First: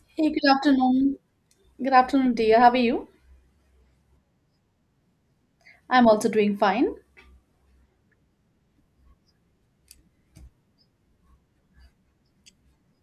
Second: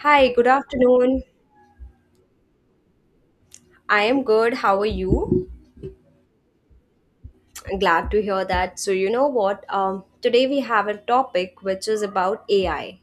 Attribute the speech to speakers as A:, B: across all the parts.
A: Hi,
B: Hey, good
A: good
B: afternoon.
A: afternoon.
B: Good afternoon, dear. How are you?
A: I am good. How are you?
B: I'm also doing fine.
A: Glad to hear that. So, you know what? Today we have a topic which is about AI.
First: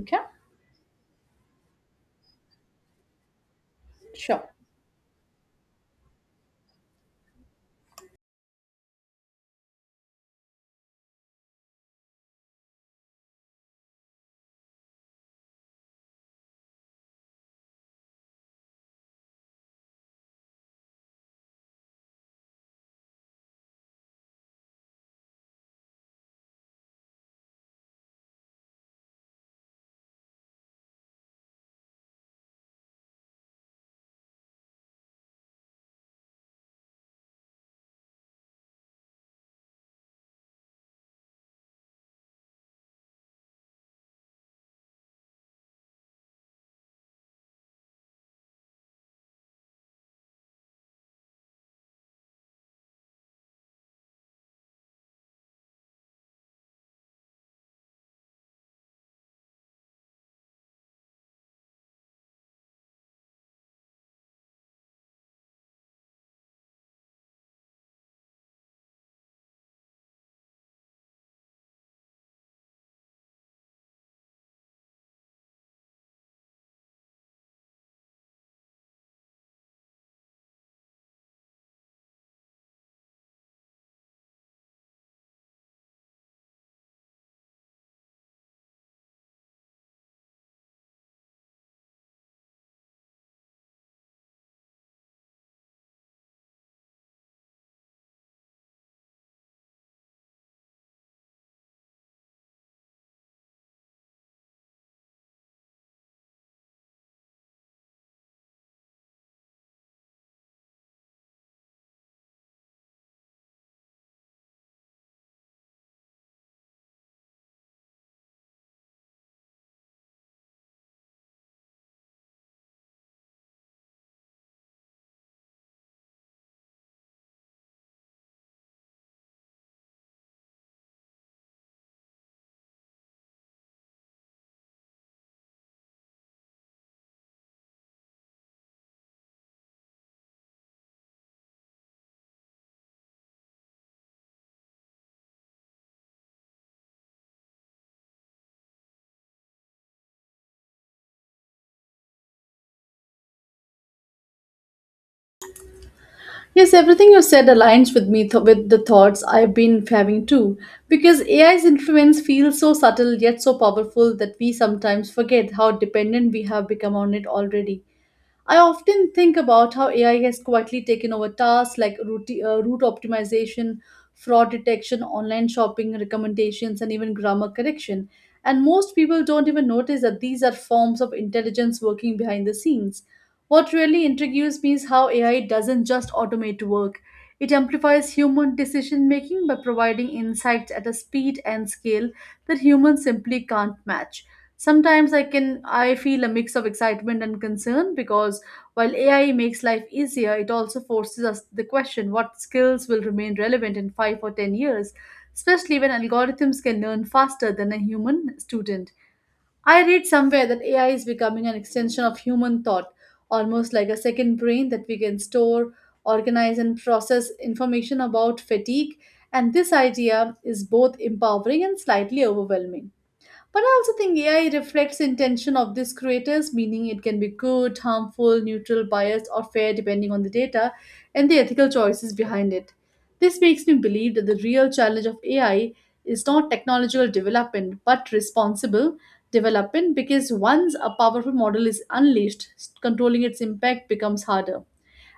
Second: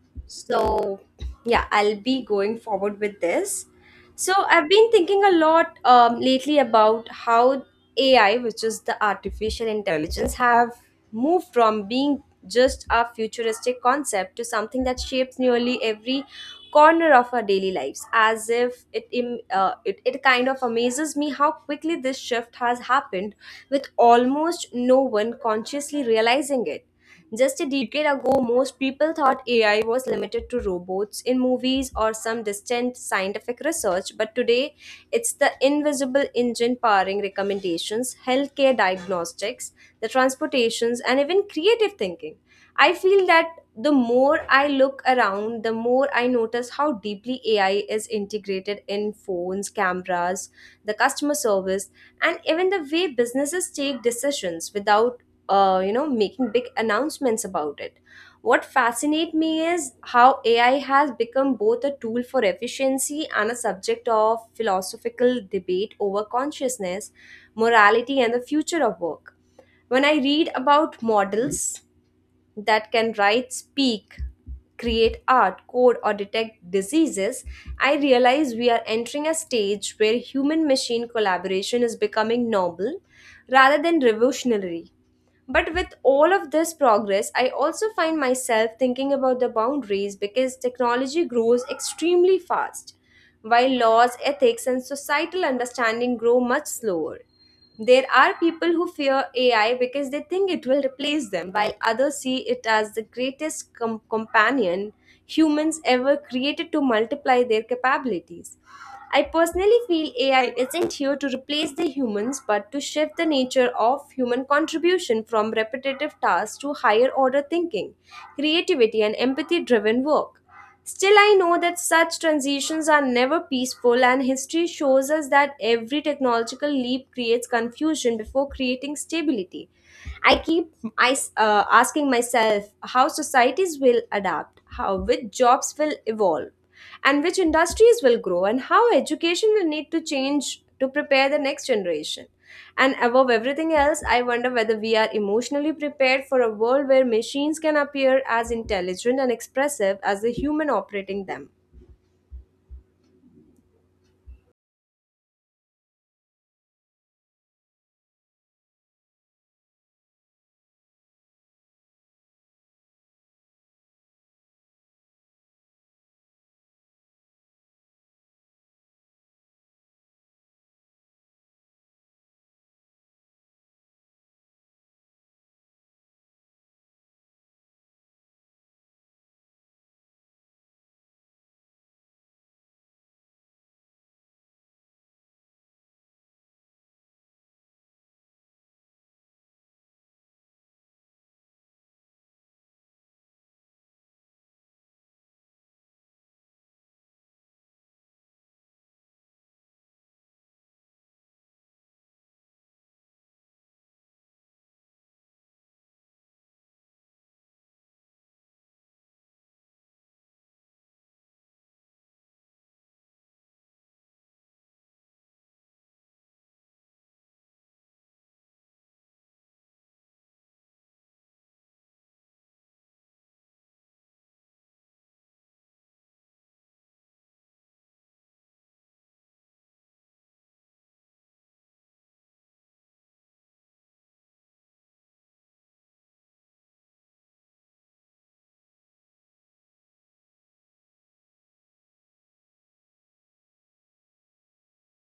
B: Okay,
A: So, yeah, I'll be going forward with this. So,
B: sure.
A: I've been thinking a lot lately about how AI, which is the artificial intelligence, have moved from being just a futuristic concept to something that shapes nearly every corner of our daily lives. As if it, im- it, it kind of amazes me how quickly this shift has happened with almost no one consciously realizing it. Just a decade ago, most people thought AI was limited to robots in movies or some distant scientific research, but today it's the invisible engine powering recommendations, healthcare diagnostics, the transportations, and even creative thinking. I feel that the more I look around, the more I notice how deeply AI is integrated in phones, cameras, the customer service, and even the way businesses take decisions without making big announcements about it. What fascinates me is how AI has become both a tool for efficiency and a subject of philosophical debate over consciousness, morality, and the future of work. When I read about models that can write, speak, create art, code, or detect diseases, I realize we are entering a stage where human machine collaboration is becoming normal rather than revolutionary. But with all of this progress, I also find myself thinking about the boundaries because technology grows extremely fast, while laws, ethics, and societal understanding grow much slower. There are people who fear AI because they think it will replace them, while others see it as the greatest companion humans ever created to multiply their capabilities. I personally feel AI isn't here to replace the humans but to shift the nature of human contribution from repetitive tasks to higher order thinking, creativity, and empathy driven work. Still, I know that such transitions are never peaceful, and history shows us that every technological leap creates confusion before creating stability. I keep I asking myself how societies will adapt, how which jobs will evolve, and which industries will grow and how education will need to change to prepare the next generation. And above everything else, I wonder whether we are emotionally prepared for a world where machines can appear as intelligent and expressive as the human operating them.
B: Yes, everything you said aligns with me with the thoughts I've been having too. Because AI's influence feels so subtle yet so powerful that we sometimes forget how dependent we have become on it already. I often think about how AI has quietly taken over tasks like route optimization, fraud detection, online shopping recommendations, and even grammar correction. And most people don't even notice that these are forms of intelligence working behind the scenes. What really intrigues me is how AI doesn't just automate work, it amplifies human decision making by providing insights at a speed and scale that humans simply can't match. Sometimes I feel a mix of excitement and concern because while AI makes life easier, it also forces us the question what skills will remain relevant in 5 or 10 years, especially when algorithms can learn faster than a human student. I read somewhere that AI is becoming an extension of human thought, almost like a second brain that we can store, organize and process information about fatigue, and this idea is both empowering and slightly overwhelming. But I also think AI reflects intention of these creators, meaning it can be good, harmful, neutral, biased, or fair depending on the data and the ethical choices behind it. This makes me believe that the real challenge of AI is not technological development but responsible development because once a powerful model is unleashed, controlling its impact becomes harder.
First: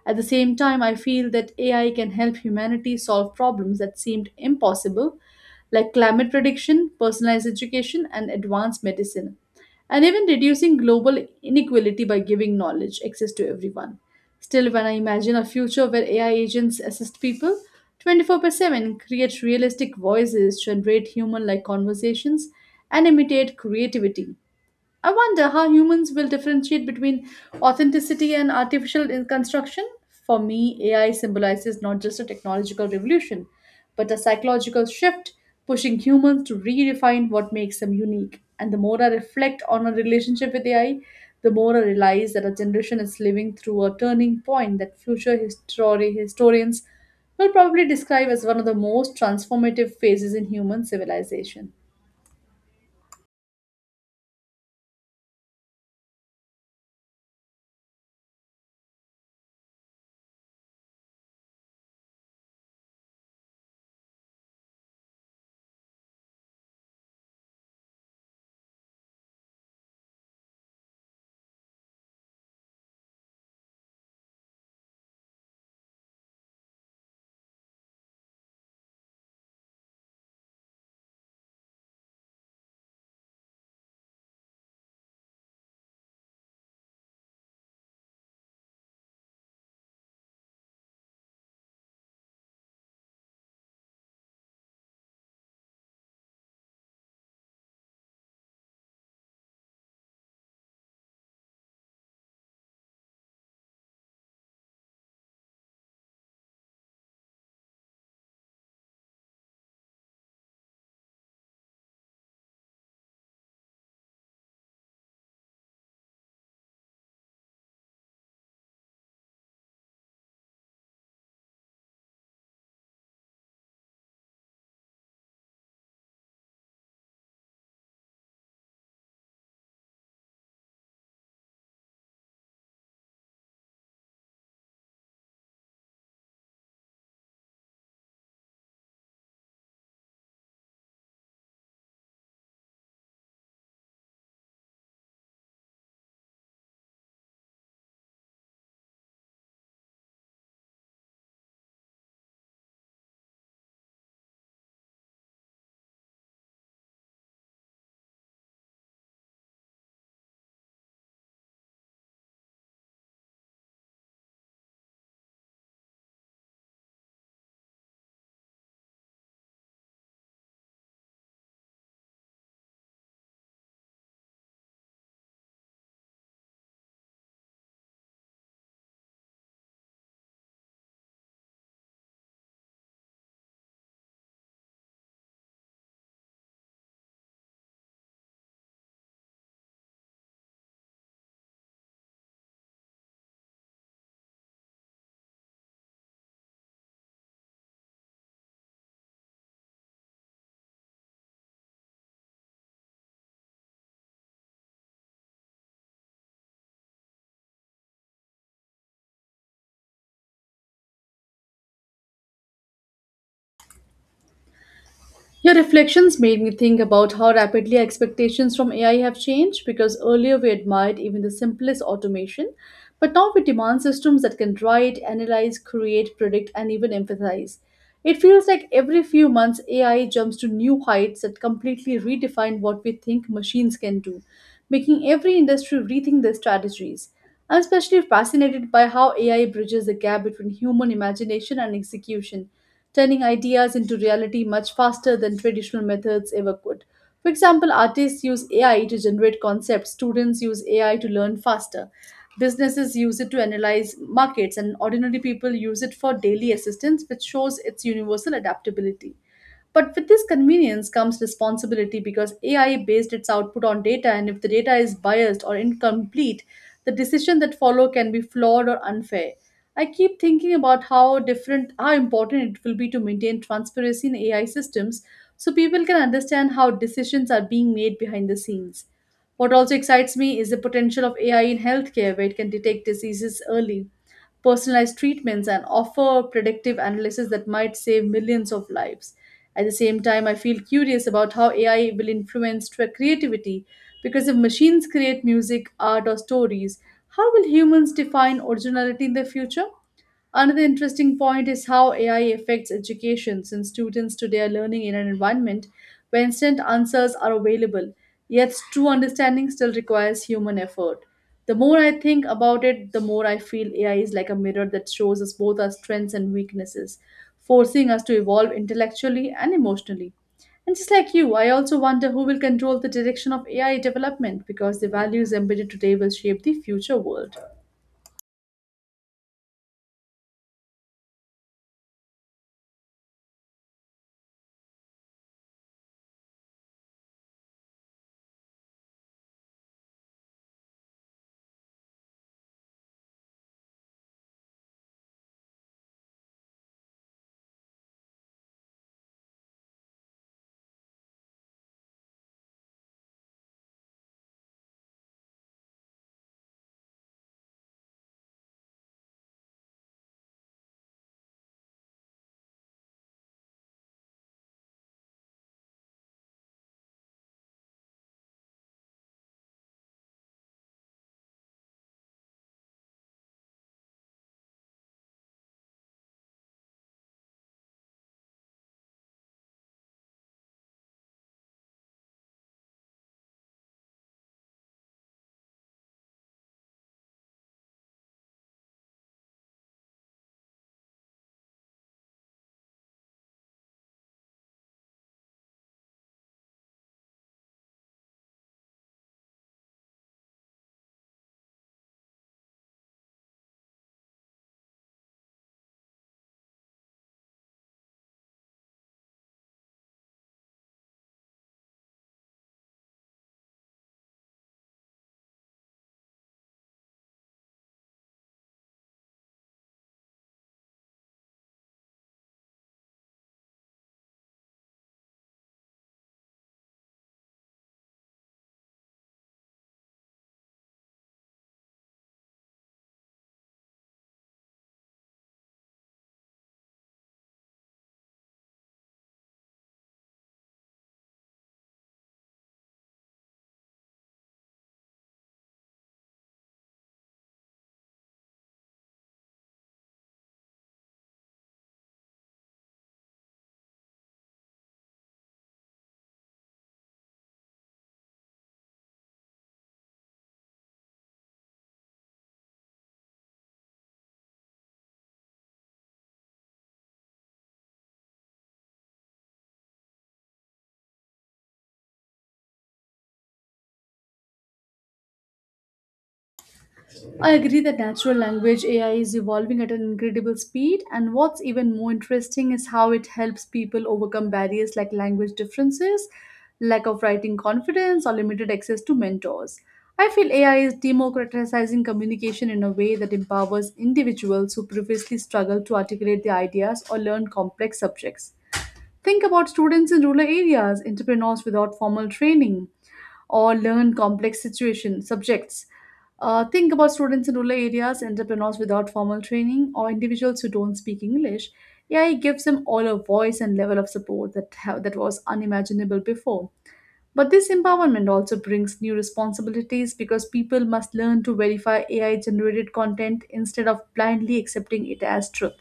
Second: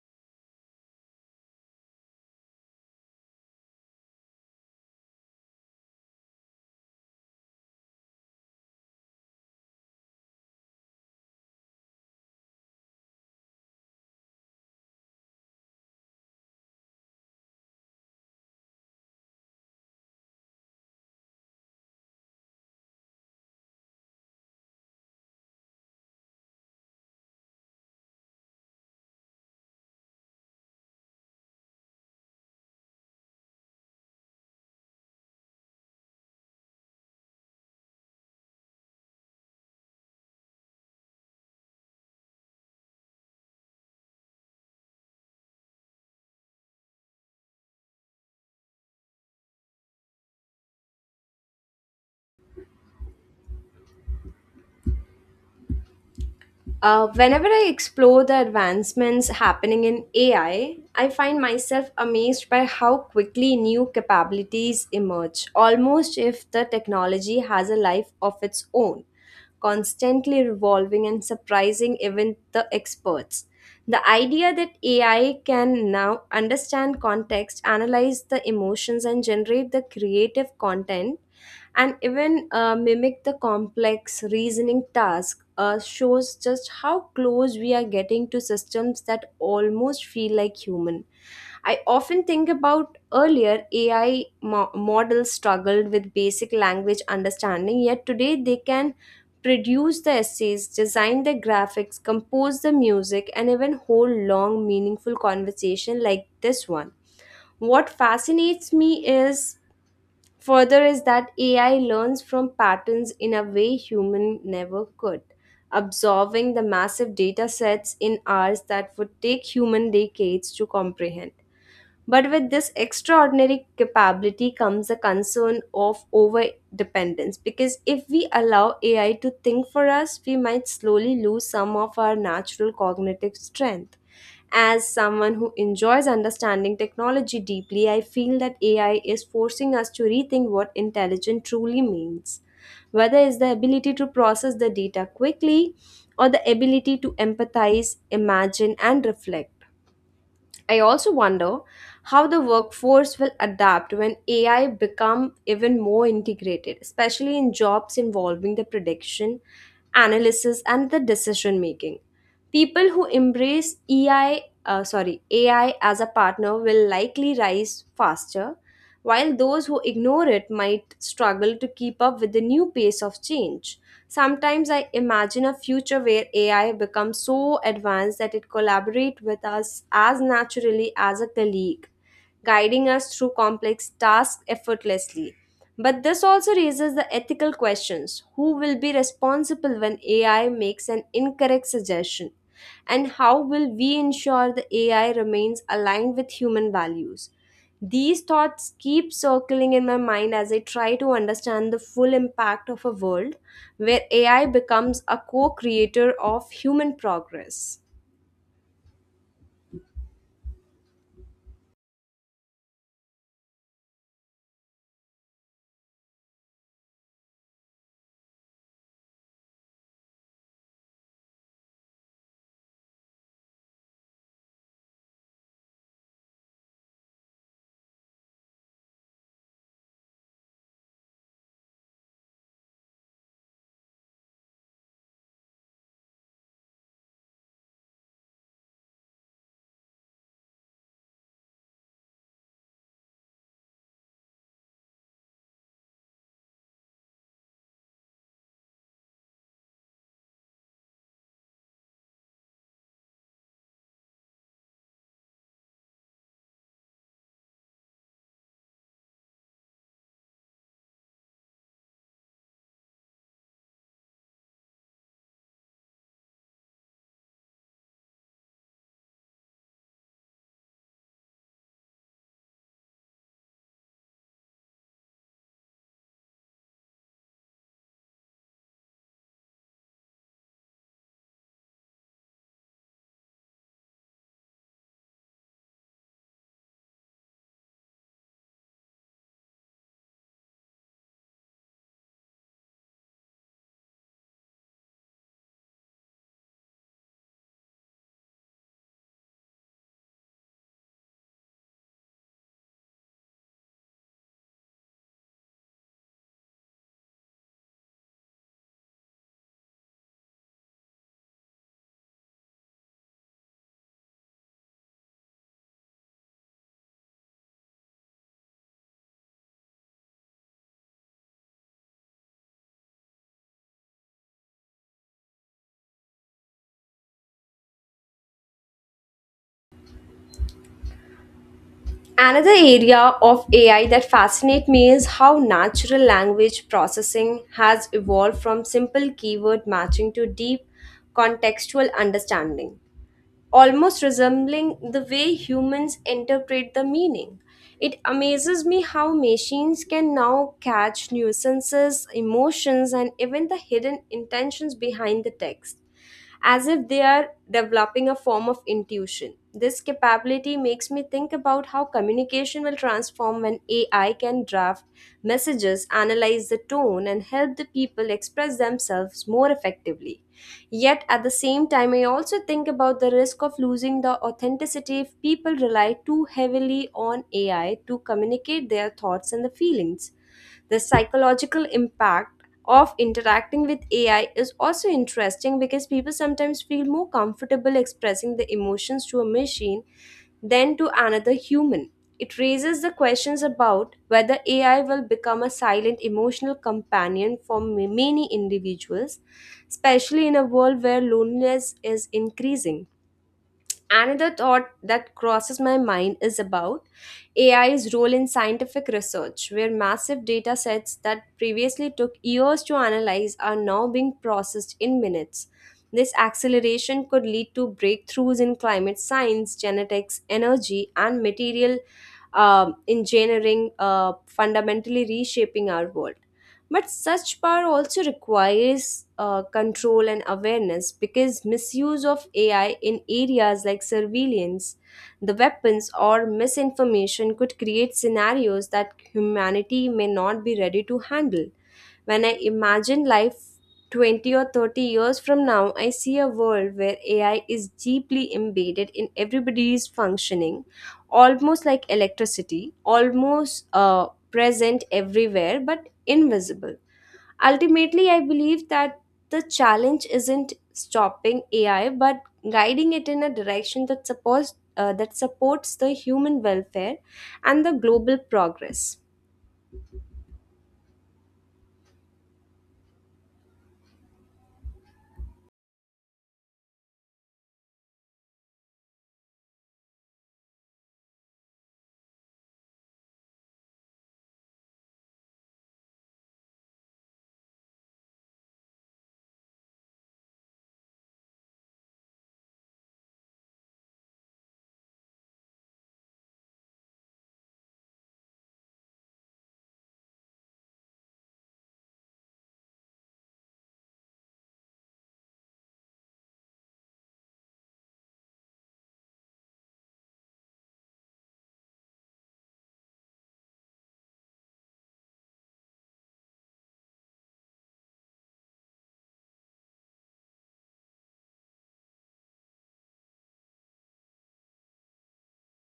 B: At the same time, I feel that AI can help humanity solve problems that seemed impossible, like climate prediction, personalized education, and advanced medicine, and even reducing global inequality by giving knowledge access to everyone. Still, when I imagine a future where AI agents assist people 24 by 7, create realistic voices, generate human like conversations, and imitate creativity, I wonder how humans will differentiate between authenticity and artificial construction. For me, AI symbolizes not just a technological revolution, but a psychological shift, pushing humans to redefine what makes them unique. And the more I reflect on our relationship with AI, the more I realize that our generation is living through a turning point that future history historians will probably describe as one of the most transformative phases in human civilization.
A: Whenever I explore the advancements happening in AI, I find myself amazed by how quickly new capabilities emerge, almost if the technology has a life of its own, constantly revolving and surprising even the experts. The idea that AI can now understand context, analyze the emotions, and generate the creative content, and even mimic the complex reasoning task, shows just how close we are getting to systems that almost feel like human. I often think about earlier AI models struggled with basic language understanding, yet today they can produced the essays, designed the graphics, composed the music, and even hold long, meaningful conversation like this one. What fascinates me is further is that AI learns from patterns in a way human never could, absorbing the massive data sets in hours that would take human decades to comprehend. But with this extraordinary capability comes a concern of over dependence because if we allow AI to think for us, we might slowly lose some of our natural cognitive strength. As someone who enjoys understanding technology deeply, I feel that AI is forcing us to rethink what intelligence truly means, whether it's the ability to process the data quickly or the ability to empathize, imagine, and reflect. I also wonder how the workforce will adapt when AI become even more integrated, especially in jobs involving the prediction, analysis, and the decision making. People who embrace AI as a partner will likely rise faster, while those who ignore it might struggle to keep up with the new pace of change. Sometimes I imagine a future where AI becomes so advanced that it collaborates with us as naturally as a colleague, guiding us through complex tasks effortlessly. But this also raises the ethical questions. Who will be responsible when AI makes an incorrect suggestion? And how will we ensure the AI remains aligned with human values? These thoughts keep circling in my mind as I try to understand the full impact of a world where AI becomes a co creator of human progress.
B: Your reflections made me think about how rapidly expectations from AI have changed because earlier we admired even the simplest automation, but now we demand systems that can write, analyze, create, predict, and even empathize. It feels like every few months AI jumps to new heights that completely redefine what we think machines can do, making every industry rethink their strategies. I'm especially fascinated by how AI bridges the gap between human imagination and execution, turning ideas into reality much faster than traditional methods ever could. For example, artists use AI to generate concepts, students use AI to learn faster, businesses use it to analyze markets, and ordinary people use it for daily assistance, which shows its universal adaptability. But with this convenience comes responsibility because AI based its output on data, and if the data is biased or incomplete, the decision that follow can be flawed or unfair. I keep thinking about how important it will be to maintain transparency in AI systems so people can understand how decisions are being made behind the scenes. What also excites me is the potential of AI in healthcare, where it can detect diseases early, personalized treatments, and offer predictive analysis that might save millions of lives. At the same time, I feel curious about how AI will influence creativity because if machines create music, art, or stories, how will humans define originality in the future? Another interesting point is how AI affects education, since students today are learning in an environment where instant answers are available, yet true understanding still requires human effort. The more I think about it, the more I feel AI is like a mirror that shows us both our strengths and weaknesses, forcing us to evolve intellectually and emotionally. And just like you, I also wonder who will control the direction of AI development because the values embedded today will shape the future world.
A: Another area of AI that fascinates me is how natural language processing has evolved from simple keyword matching to deep contextual understanding, almost resembling the way humans interpret the meaning. It amazes me how machines can now catch nuisances, emotions, and even the hidden intentions behind the text as if they are developing a form of intuition. This capability makes me think about how communication will transform when AI can draft messages, analyze the tone, and help the people express themselves more effectively. Yet at the same time, I also think about the risk of losing the authenticity if people rely too heavily on AI to communicate their thoughts and the feelings. The psychological impact of interacting with AI is also interesting because people sometimes feel more comfortable expressing the emotions to a machine than to another human. It raises the questions about whether AI will become a silent emotional companion for many individuals, especially in a world where loneliness is increasing. Another thought that crosses my mind is about AI's role in scientific research, where massive data sets that previously took years to analyze are now being processed in minutes. This acceleration could lead to breakthroughs in climate science, genetics, energy, and material engineering, fundamentally reshaping our world. But such power also requires control and awareness because misuse of AI in areas like surveillance, the weapons, or misinformation could create scenarios that humanity may not be ready to handle. When I imagine life 20 or 30 years from now, I see a world where AI is deeply embedded in everybody's functioning, almost like electricity, almost present everywhere, but invisible. Ultimately, I believe that the challenge isn't stopping AI but guiding it in a direction that supports the human welfare and the global progress.
B: I agree that natural language AI is evolving at an incredible speed, and what's even more interesting is how it helps people overcome barriers like language differences, lack of writing confidence, or limited access to mentors. I feel AI is democratizing communication in a way that empowers individuals who previously struggled to articulate their ideas or learn complex subjects. Think about students in rural areas, entrepreneurs without formal training, or learn complex situation subjects. Think about students in rural areas, entrepreneurs without formal training, or individuals who don't speak English. AI gives them all a voice and level of support that was unimaginable before. But this empowerment also brings new responsibilities because people must learn to verify AI generated content instead of blindly accepting it as truth.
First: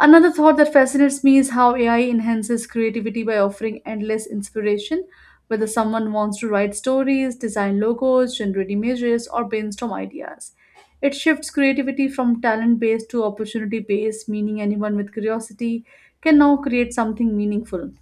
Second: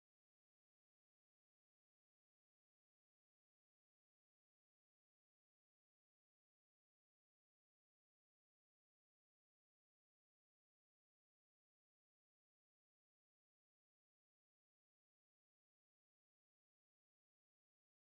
B: Another thought that fascinates me is how AI enhances creativity by offering endless inspiration. Whether someone wants to write stories, design logos, generate images, or brainstorm ideas, it shifts creativity from talent based to opportunity based, meaning anyone with curiosity can now create something meaningful.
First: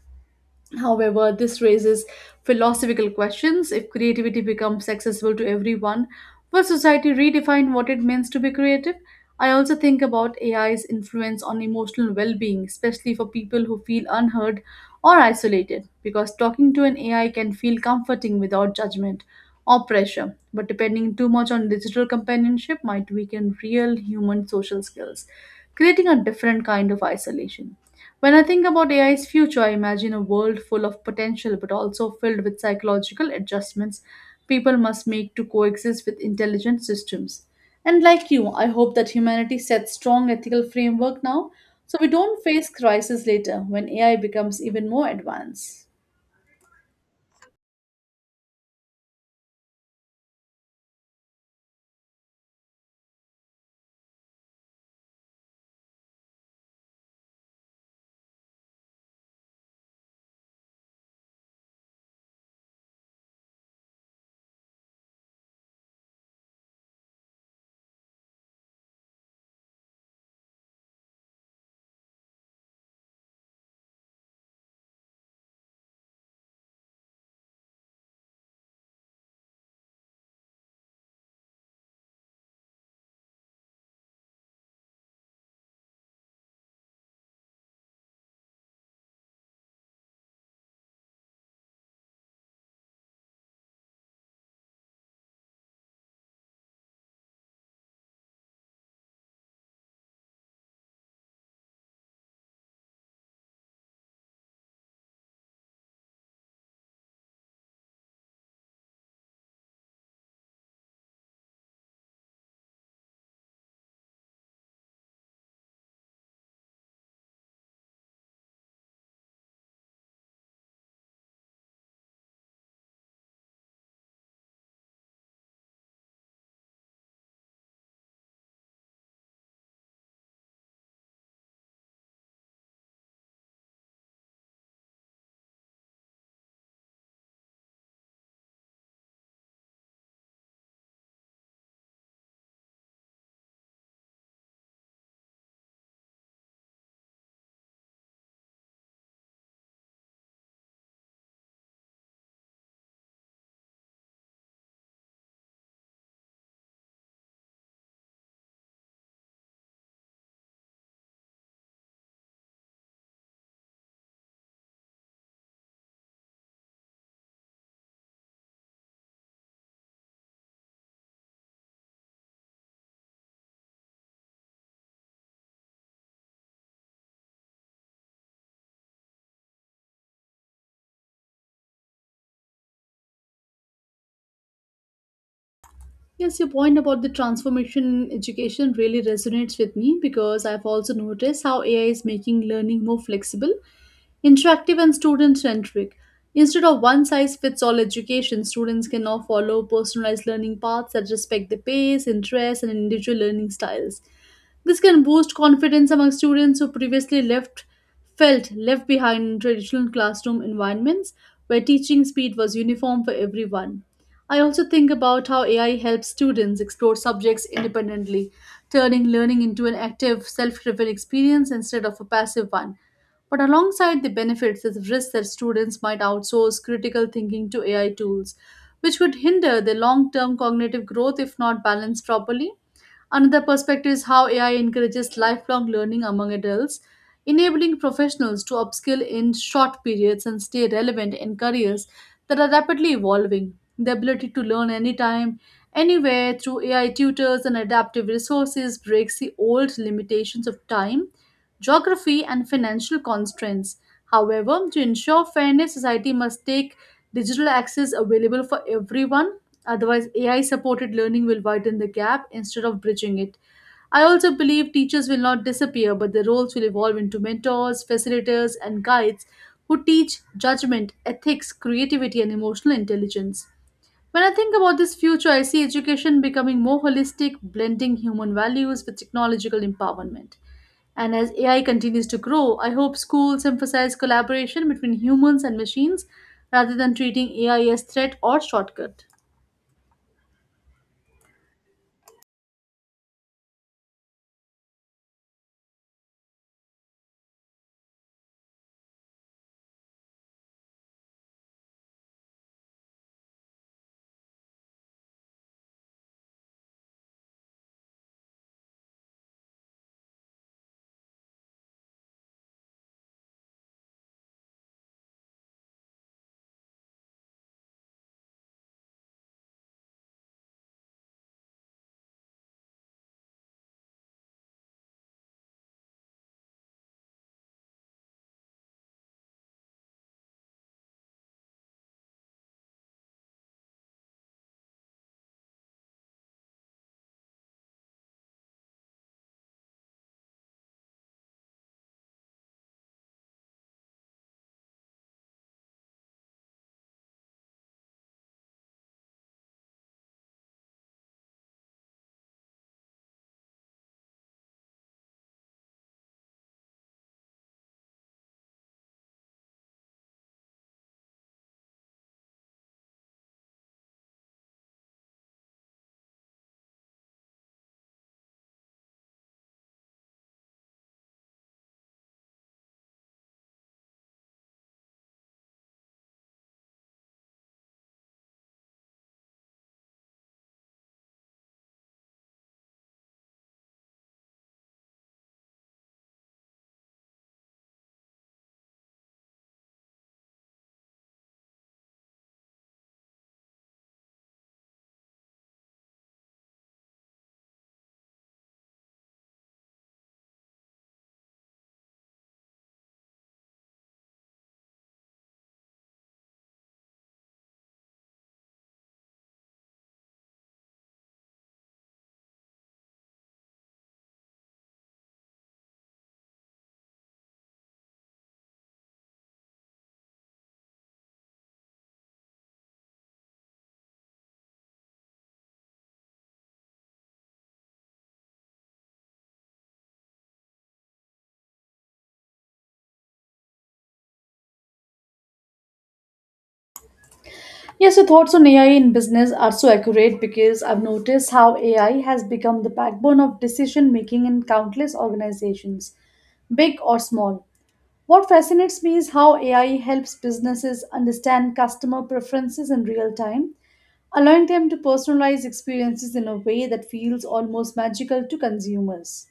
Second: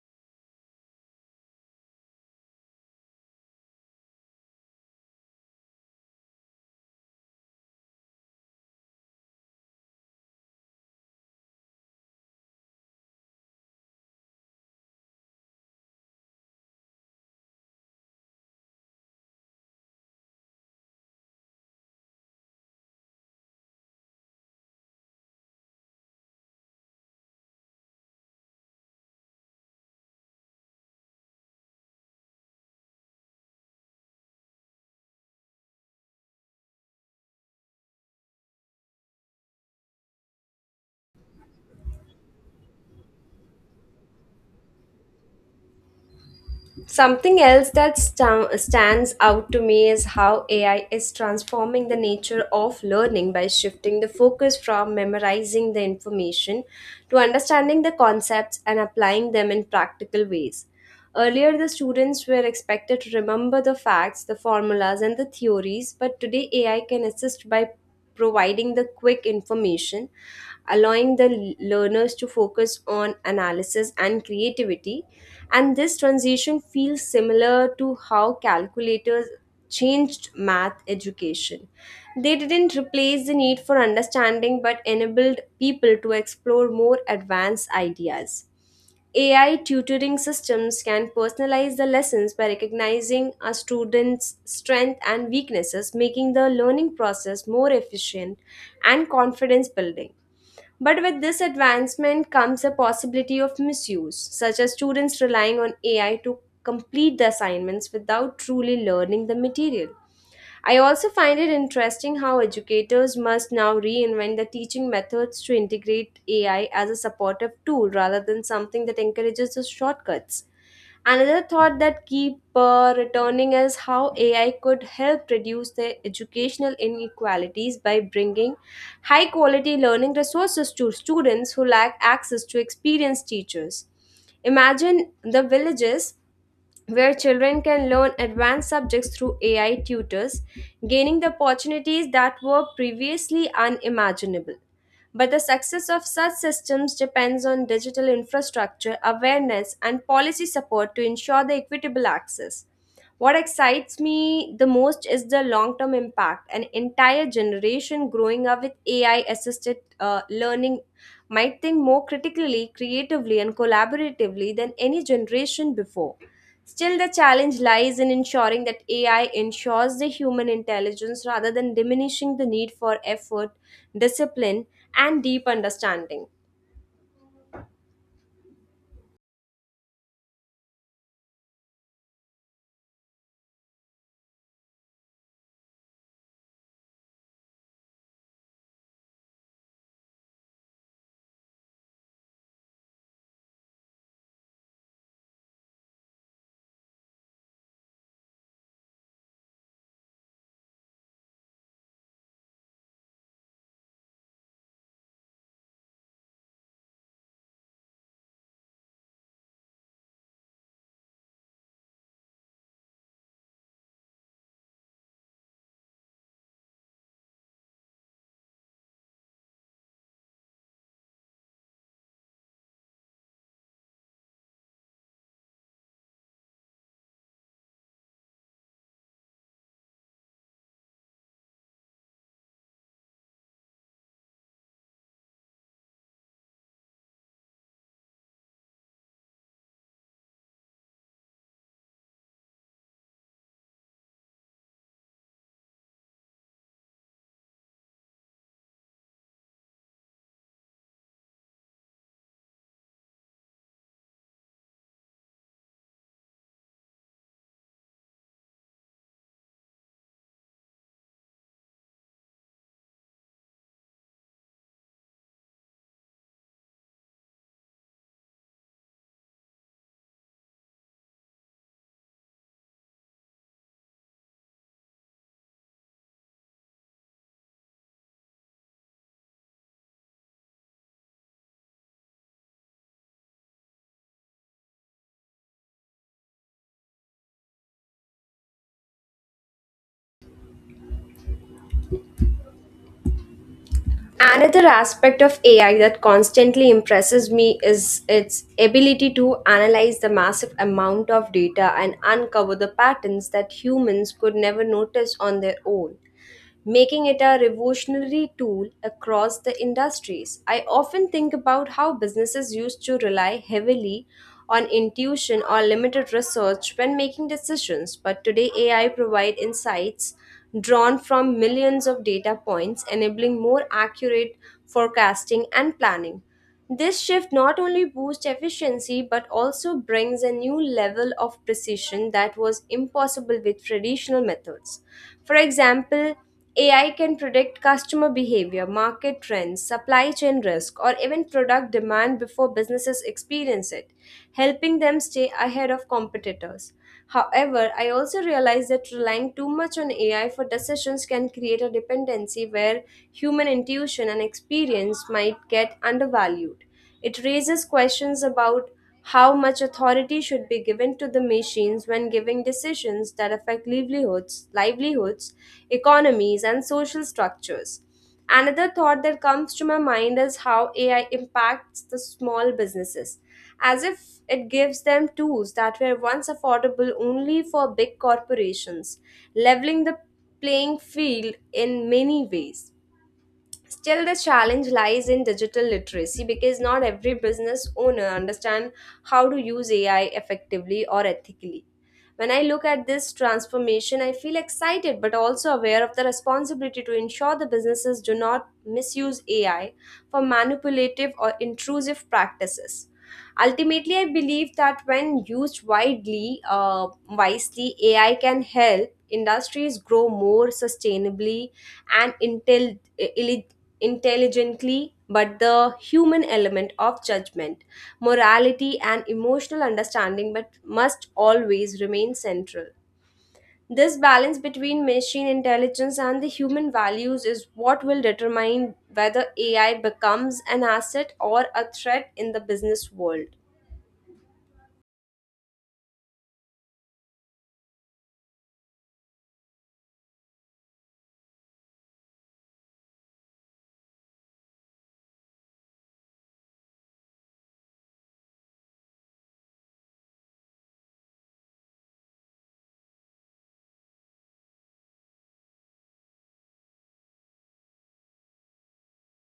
B: However, this raises philosophical questions. If creativity becomes accessible to everyone, will society redefine what it means to be creative? I also think about AI's influence on emotional well being, especially for people who feel unheard or isolated, because talking to an AI can feel comforting without judgment or pressure. But depending too much on digital companionship might weaken real human social skills, creating a different kind of isolation. When I think about AI's future, I imagine a world full of potential but also filled with psychological adjustments people must make to coexist with intelligent systems. And like you, I hope that humanity sets strong ethical framework now so we don't face crisis later when AI becomes even more advanced.
A: Something else that stands out to me is how AI is transforming the nature of learning by shifting the focus from memorizing the information to understanding the concepts and applying them in practical ways. Earlier, the students were expected to remember the facts, the formulas, and the theories, but today AI can assist by providing the quick information, allowing the learners to focus on analysis and creativity. And this transition feels similar to how calculators changed math education. They didn't replace the need for understanding but enabled people to explore more advanced ideas. AI tutoring systems can personalize the lessons by recognizing a student's strengths and weaknesses, making the learning process more efficient and confidence building. But with this advancement comes a possibility of misuse, such as students relying on AI to complete the assignments without truly learning the material. I also find it interesting how educators must now reinvent the teaching methods to integrate AI as a supportive tool rather than something that encourages the shortcuts. Another thought that keep returning is how AI could help reduce the educational inequalities by bringing high quality learning resources to students who lack access to experienced teachers. Imagine the villages where children can learn advanced subjects through AI tutors, gaining the opportunities that were previously unimaginable. But the success of such systems depends on digital infrastructure, awareness, and policy support to ensure the equitable access. What excites me the most is the long term impact. An entire generation growing up with AI assisted learning might think more critically, creatively, and collaboratively than any generation before. Still, the challenge lies in ensuring that AI ensures the human intelligence rather than diminishing the need for effort, discipline, and deep understanding.
B: Yes, your point about the transformation in education really resonates with me because I've also noticed how AI is making learning more flexible, interactive, and student centric. Instead of one size fits all education, students can now follow personalized learning paths that respect their pace, interests, and individual learning styles. This can boost confidence among students who previously left felt left behind in traditional classroom environments where teaching speed was uniform for everyone. I also think about how AI helps students explore subjects independently, turning learning into an active, self driven experience instead of a passive one. But alongside the benefits is the risk that students might outsource critical thinking to AI tools, which could hinder their long term cognitive growth if not balanced properly. Another perspective is how AI encourages lifelong learning among adults, enabling professionals to upskill in short periods and stay relevant in careers that are rapidly evolving. The ability to learn anytime, anywhere through AI tutors and adaptive resources breaks the old limitations of time, geography, and financial constraints. However, to ensure fairness, society must take digital access available for everyone. Otherwise, AI supported learning will widen the gap instead of bridging it. I also believe teachers will not disappear, but their roles will evolve into mentors, facilitators, and guides who teach judgment, ethics, creativity, and emotional intelligence. When I think about this future, I see education becoming more holistic, blending human values with technological empowerment. And as AI continues to grow, I hope schools emphasize collaboration between humans and machines rather than treating AI as threat or shortcut.
A: Another aspect of AI that constantly impresses me is its ability to analyze the massive amount of data and uncover the patterns that humans could never notice on their own, making it a revolutionary tool across the industries. I often think about how businesses used to rely heavily on intuition or limited research when making decisions, but today AI provides insights drawn from millions of data points, enabling more accurate forecasting and planning. This shift not only boosts efficiency but also brings a new level of precision that was impossible with traditional methods. For example, AI can predict customer behavior, market trends, supply chain risk, or even product demand before businesses experience it, helping them stay ahead of competitors. However, I also realize that relying too much on AI for decisions can create a dependency where human intuition and experience might get undervalued. It raises questions about how much authority should be given to the machines when giving decisions that affect livelihoods, economies, and social structures. Another thought that comes to my mind is how AI impacts the small businesses, as if it gives them tools that were once affordable only for big corporations, leveling the playing field in many ways. Still, the challenge lies in digital literacy because not every business owner understand how to use AI effectively or ethically. When I look at this transformation, I feel excited but also aware of the responsibility to ensure the businesses do not misuse AI for manipulative or intrusive practices. Ultimately, I believe that when used wisely, AI can help industries grow more sustainably and intelligently, but the human element of judgment, morality, and emotional understanding but must always remain central. This balance between machine intelligence and the human values is what will determine whether AI becomes an asset or a threat in the business world.
B: Yes, your thoughts on AI in business are so accurate because I've noticed how AI has become the backbone of decision making in countless organizations, big or small. What fascinates me is how AI helps businesses understand customer preferences in real time, allowing them to personalize experiences in a way that feels almost magical to consumers,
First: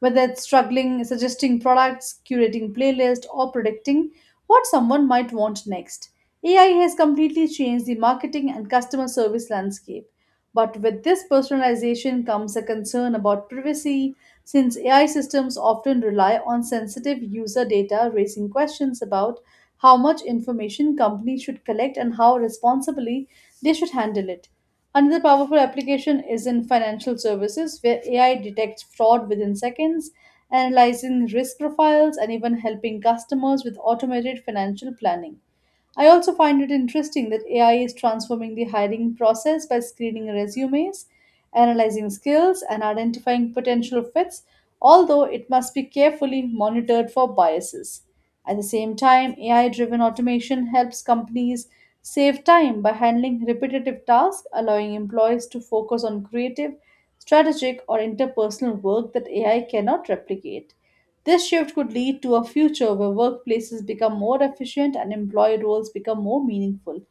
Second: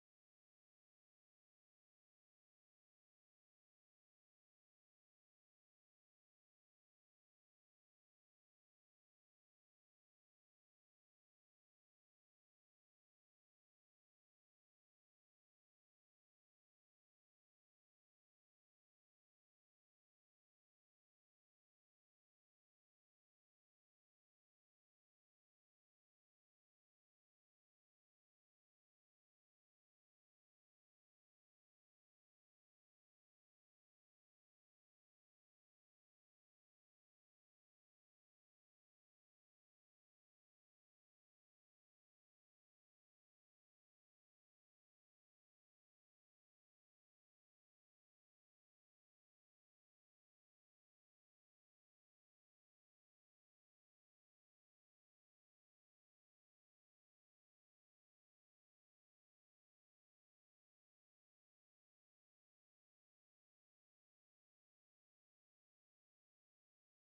B: whether it's struggling, suggesting products, curating playlists, or predicting what someone might want next. AI has completely changed the marketing and customer service landscape. But with this personalization comes a concern about privacy, since AI systems often rely on sensitive user data, raising questions about how much information companies should collect and how responsibly they should handle it. Another powerful application is in financial services, where AI detects fraud within seconds, analyzing risk profiles, and even helping customers with automated financial planning. I also find it interesting that AI is transforming the hiring process by screening resumes, analyzing skills, and identifying potential fits, although it must be carefully monitored for biases. At the same time, AI driven automation helps companies save time by handling repetitive tasks, allowing employees to focus on creative, strategic, or interpersonal work that AI cannot replicate. This shift could lead to a future where workplaces become more efficient and employee roles become more meaningful,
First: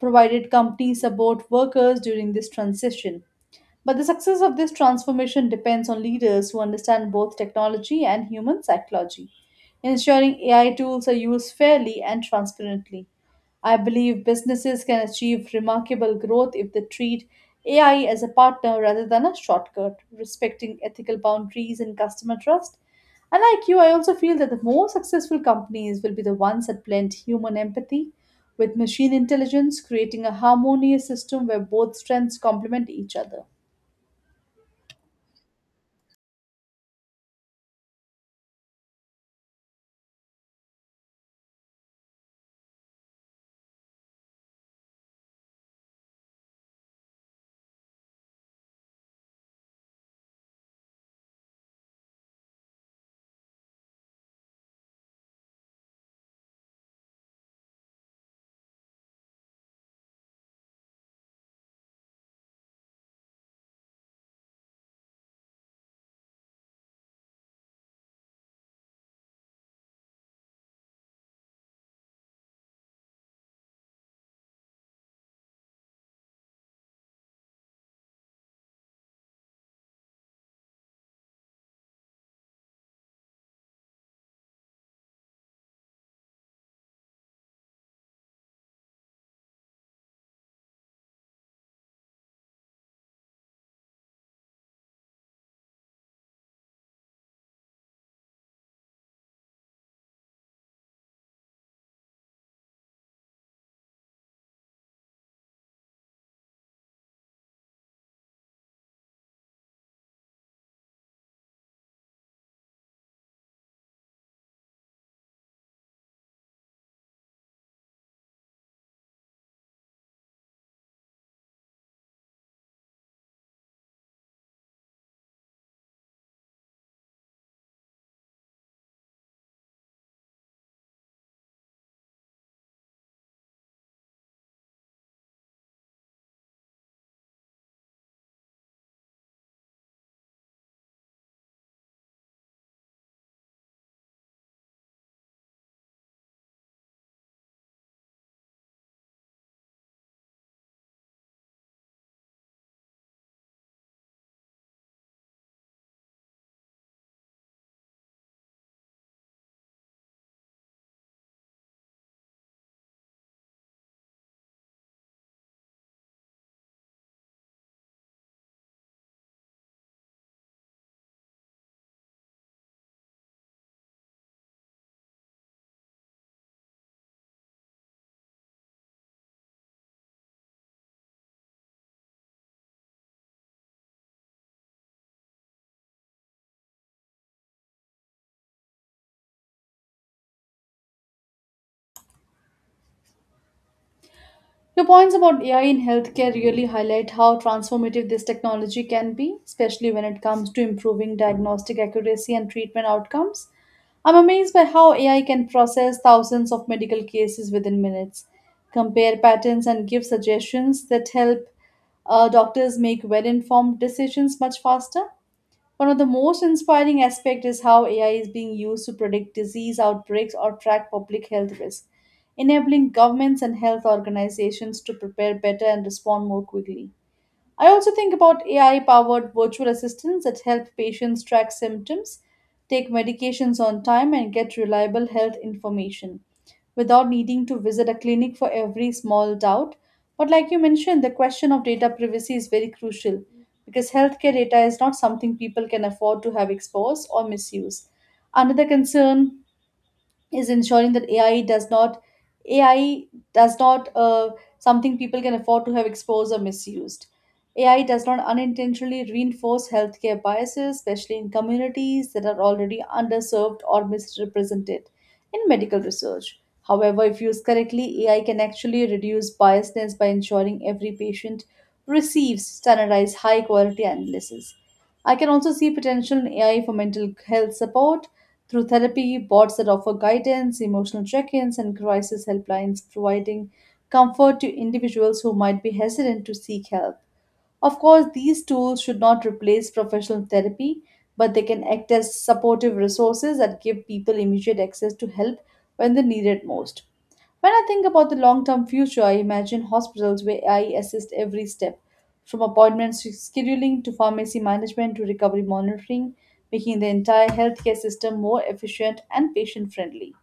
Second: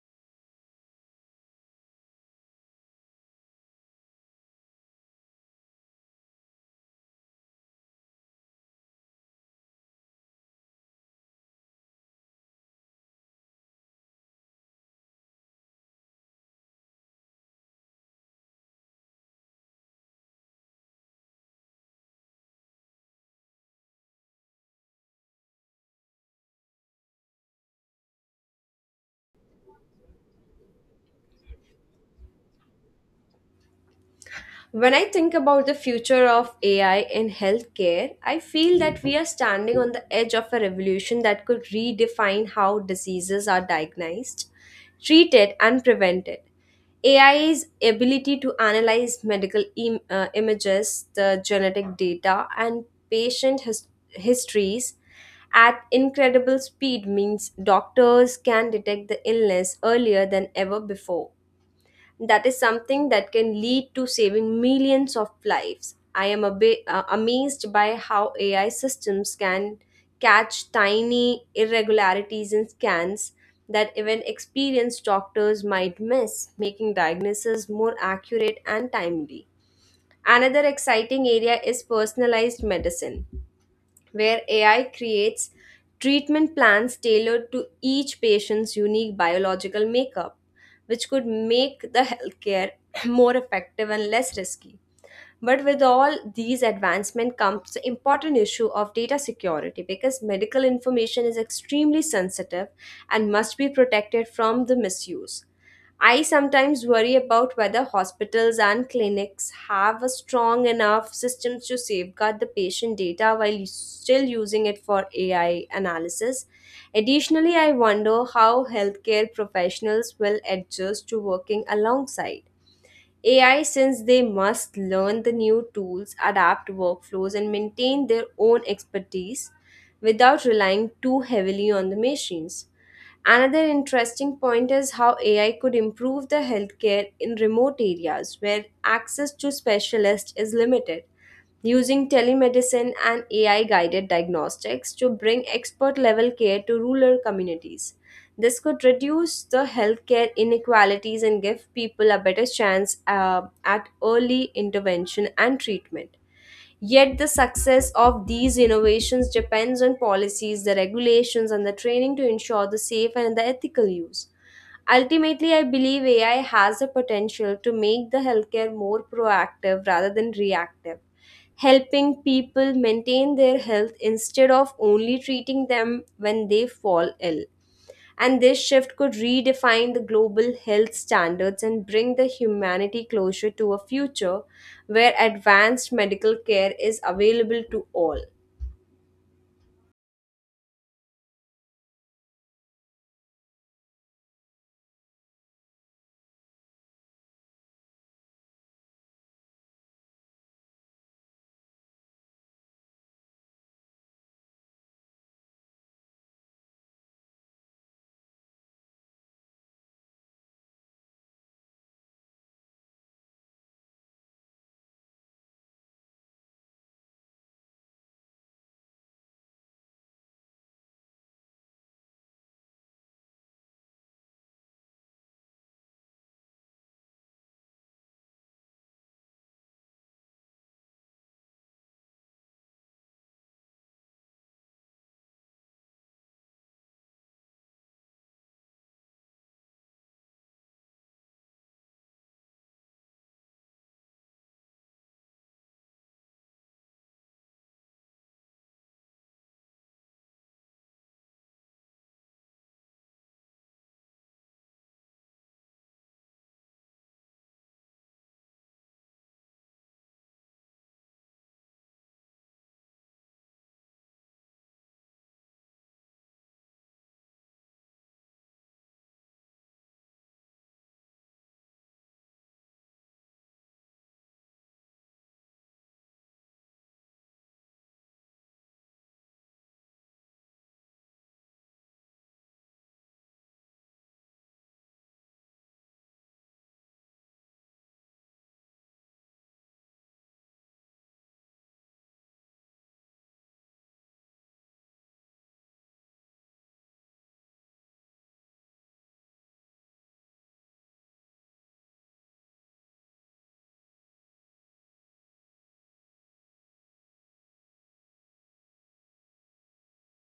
B: provided companies support workers during this transition. But the success of this transformation depends on leaders who understand both technology and human psychology, ensuring AI tools are used fairly and transparently. I believe businesses can achieve remarkable growth if they treat AI as a partner rather than a shortcut, respecting ethical boundaries and customer trust. And like you, I also feel that the more successful companies will be the ones that blend human empathy with machine intelligence, creating a harmonious system where both strengths complement each other.
A: When I think about the future of AI in healthcare, I feel that we are standing on the edge of a revolution that could redefine how diseases are diagnosed, treated, and prevented. AI's ability to analyze medical images, the genetic data, and patient histories at incredible speed means doctors can detect the illness earlier than ever before that is something that can lead to saving millions of lives. I am amazed by how AI systems can catch tiny irregularities in scans that even experienced doctors might miss, making diagnosis more accurate and timely. Another exciting area is personalized medicine where AI creates treatment plans tailored to each patient's unique biological makeup, which could make the healthcare more effective and less risky. But with all these advancements comes the important issue of data security because medical information is extremely sensitive and must be protected from the misuse. I sometimes worry about whether hospitals and clinics have a strong enough systems to safeguard the patient data while still using it for AI analysis. Additionally, I wonder how healthcare professionals will adjust to working alongside AI, since they must learn the new tools, adapt workflows, and maintain their own expertise without relying too heavily on the machines. Another interesting point is how AI could improve the healthcare in remote areas where access to specialists is limited using telemedicine and AI guided diagnostics to bring expert level care to rural communities. This could reduce the healthcare inequalities and give people a better chance at early intervention and treatment. Yet, the success of these innovations depends on policies, the regulations, and the training to ensure the safe and the ethical use. Ultimately, I believe AI has the potential to make the healthcare more proactive rather than reactive, helping people maintain their health instead of only treating them when they fall ill. And this shift could redefine the global health standards and bring the humanity closer to a future where advanced medical care is available to all.
B: Your points about AI in healthcare really highlight how transformative this technology can be, especially when it comes to improving diagnostic accuracy and treatment outcomes. I'm amazed by how AI can process thousands of medical cases within minutes, compare patterns, and give suggestions that help doctors make well informed decisions much faster. One of the most inspiring aspects is how AI is being used to predict disease outbreaks or track public health risks, enabling governments and health organizations to prepare better and respond more quickly. I also think about AI powered virtual assistants that help patients track symptoms, take medications on time, and get reliable health information without needing to visit a clinic for every small doubt. But, like you mentioned, the question of data privacy is very crucial because healthcare data is not something people can afford to have exposed or misuse. Another concern is ensuring that AI does not AI does not uh, something people can afford to have exposed or misused. AI does not unintentionally reinforce healthcare biases, especially in communities that are already underserved or misrepresented in medical research. However, if used correctly, AI can actually reduce biasness by ensuring every patient receives standardized, high quality analysis. I can also see potential in AI for mental health support, through therapy, bots that offer guidance, emotional check ins, and crisis helplines, providing comfort to individuals who might be hesitant to seek help. Of course, these tools should not replace professional therapy, but they can act as supportive resources that give people immediate access to help when they need it most. When I think about the long term future, I imagine hospitals where AI assists every step, from appointments to scheduling to pharmacy management to recovery monitoring, making the entire healthcare system more efficient and patient friendly.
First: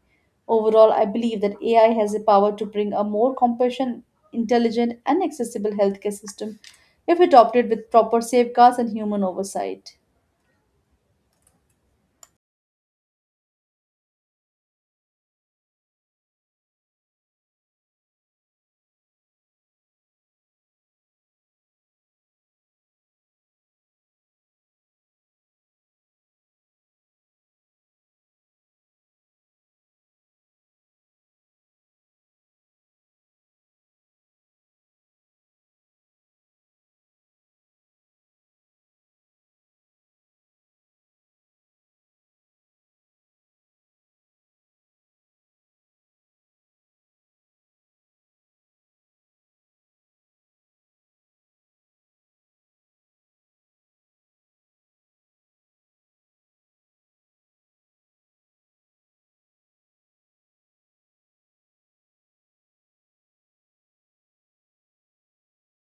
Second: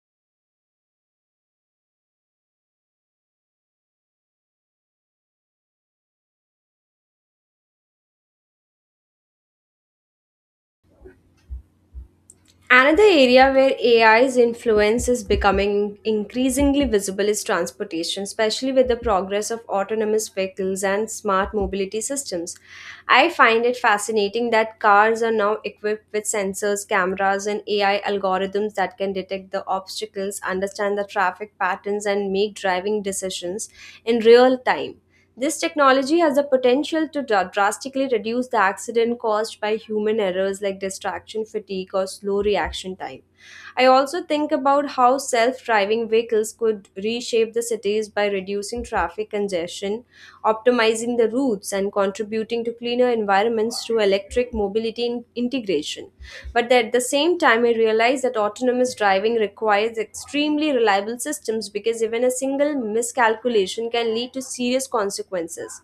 B: Overall, I believe that AI has the power to bring a more compassionate, intelligent, and accessible healthcare system if adopted with proper safeguards and human oversight.
A: Another area where AI's influence is becoming increasingly visible is transportation, especially with the progress of autonomous vehicles and smart mobility systems. I find it fascinating that cars are now equipped with sensors, cameras, and AI algorithms that can detect the obstacles, understand the traffic patterns, and make driving decisions in real time. This technology has the potential to drastically reduce the accident caused by human errors like distraction fatigue or slow reaction time. I also think about how self driving vehicles could reshape the cities by reducing traffic congestion, optimizing the routes, and contributing to cleaner environments through electric mobility integration. But at the same time, I realize that autonomous driving requires extremely reliable systems because even a single miscalculation can lead to serious consequences.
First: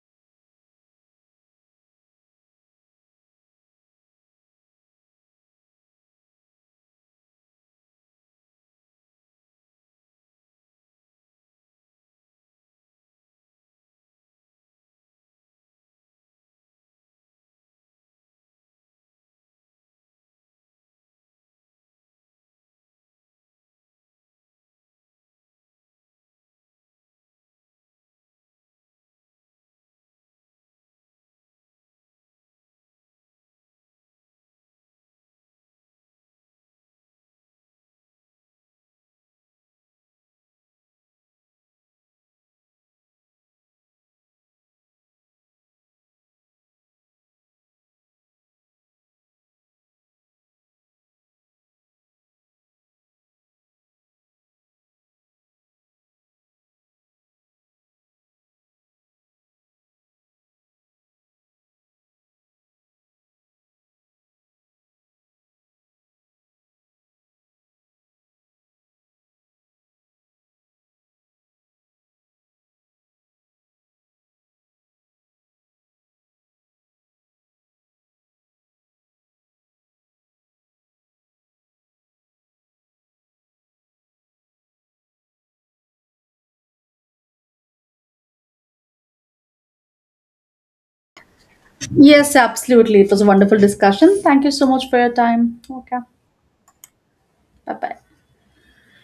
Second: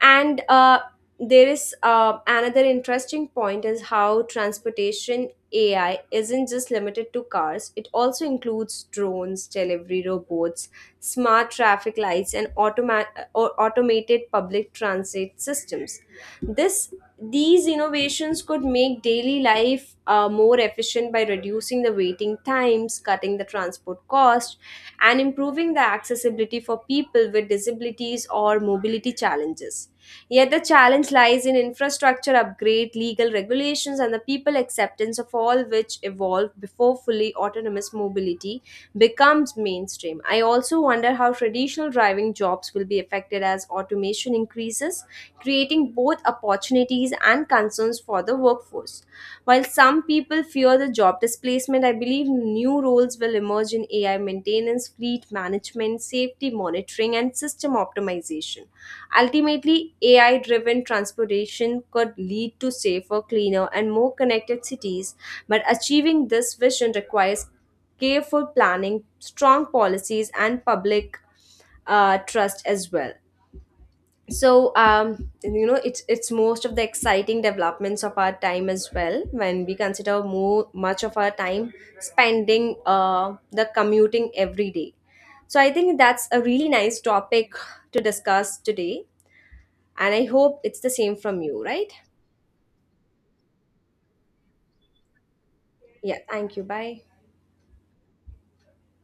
A: And there is Another interesting point is how transportation AI isn't just limited to cars. It also includes drones, delivery robots, smart traffic lights, and automa- or automated public transit systems. This These innovations could make daily life more efficient by reducing the waiting times, cutting the transport cost, and improving the accessibility for people with disabilities or mobility challenges. Yet the challenge lies in infrastructure upgrade, legal regulations, and the people acceptance of all which evolve before fully autonomous mobility becomes mainstream. I also wonder how traditional driving jobs will be affected as automation increases, creating both opportunities and concerns for the workforce. While some people fear the job displacement, I believe new roles will emerge in AI maintenance, fleet management, safety monitoring, and system optimization. Ultimately, AI driven transportation could lead to safer, cleaner, and more connected cities, but achieving this vision requires careful planning, strong policies, and public trust as well. So, it's most of the exciting developments of our time as well. When we consider more much of our time spending the commuting every day, so I think that's a really nice topic to discuss today. And I hope it's the same from you, right?
B: Yes, absolutely. It was a wonderful discussion. Thank you so much for your time. Okay,
A: Yeah, thank you. Bye.
B: bye bye.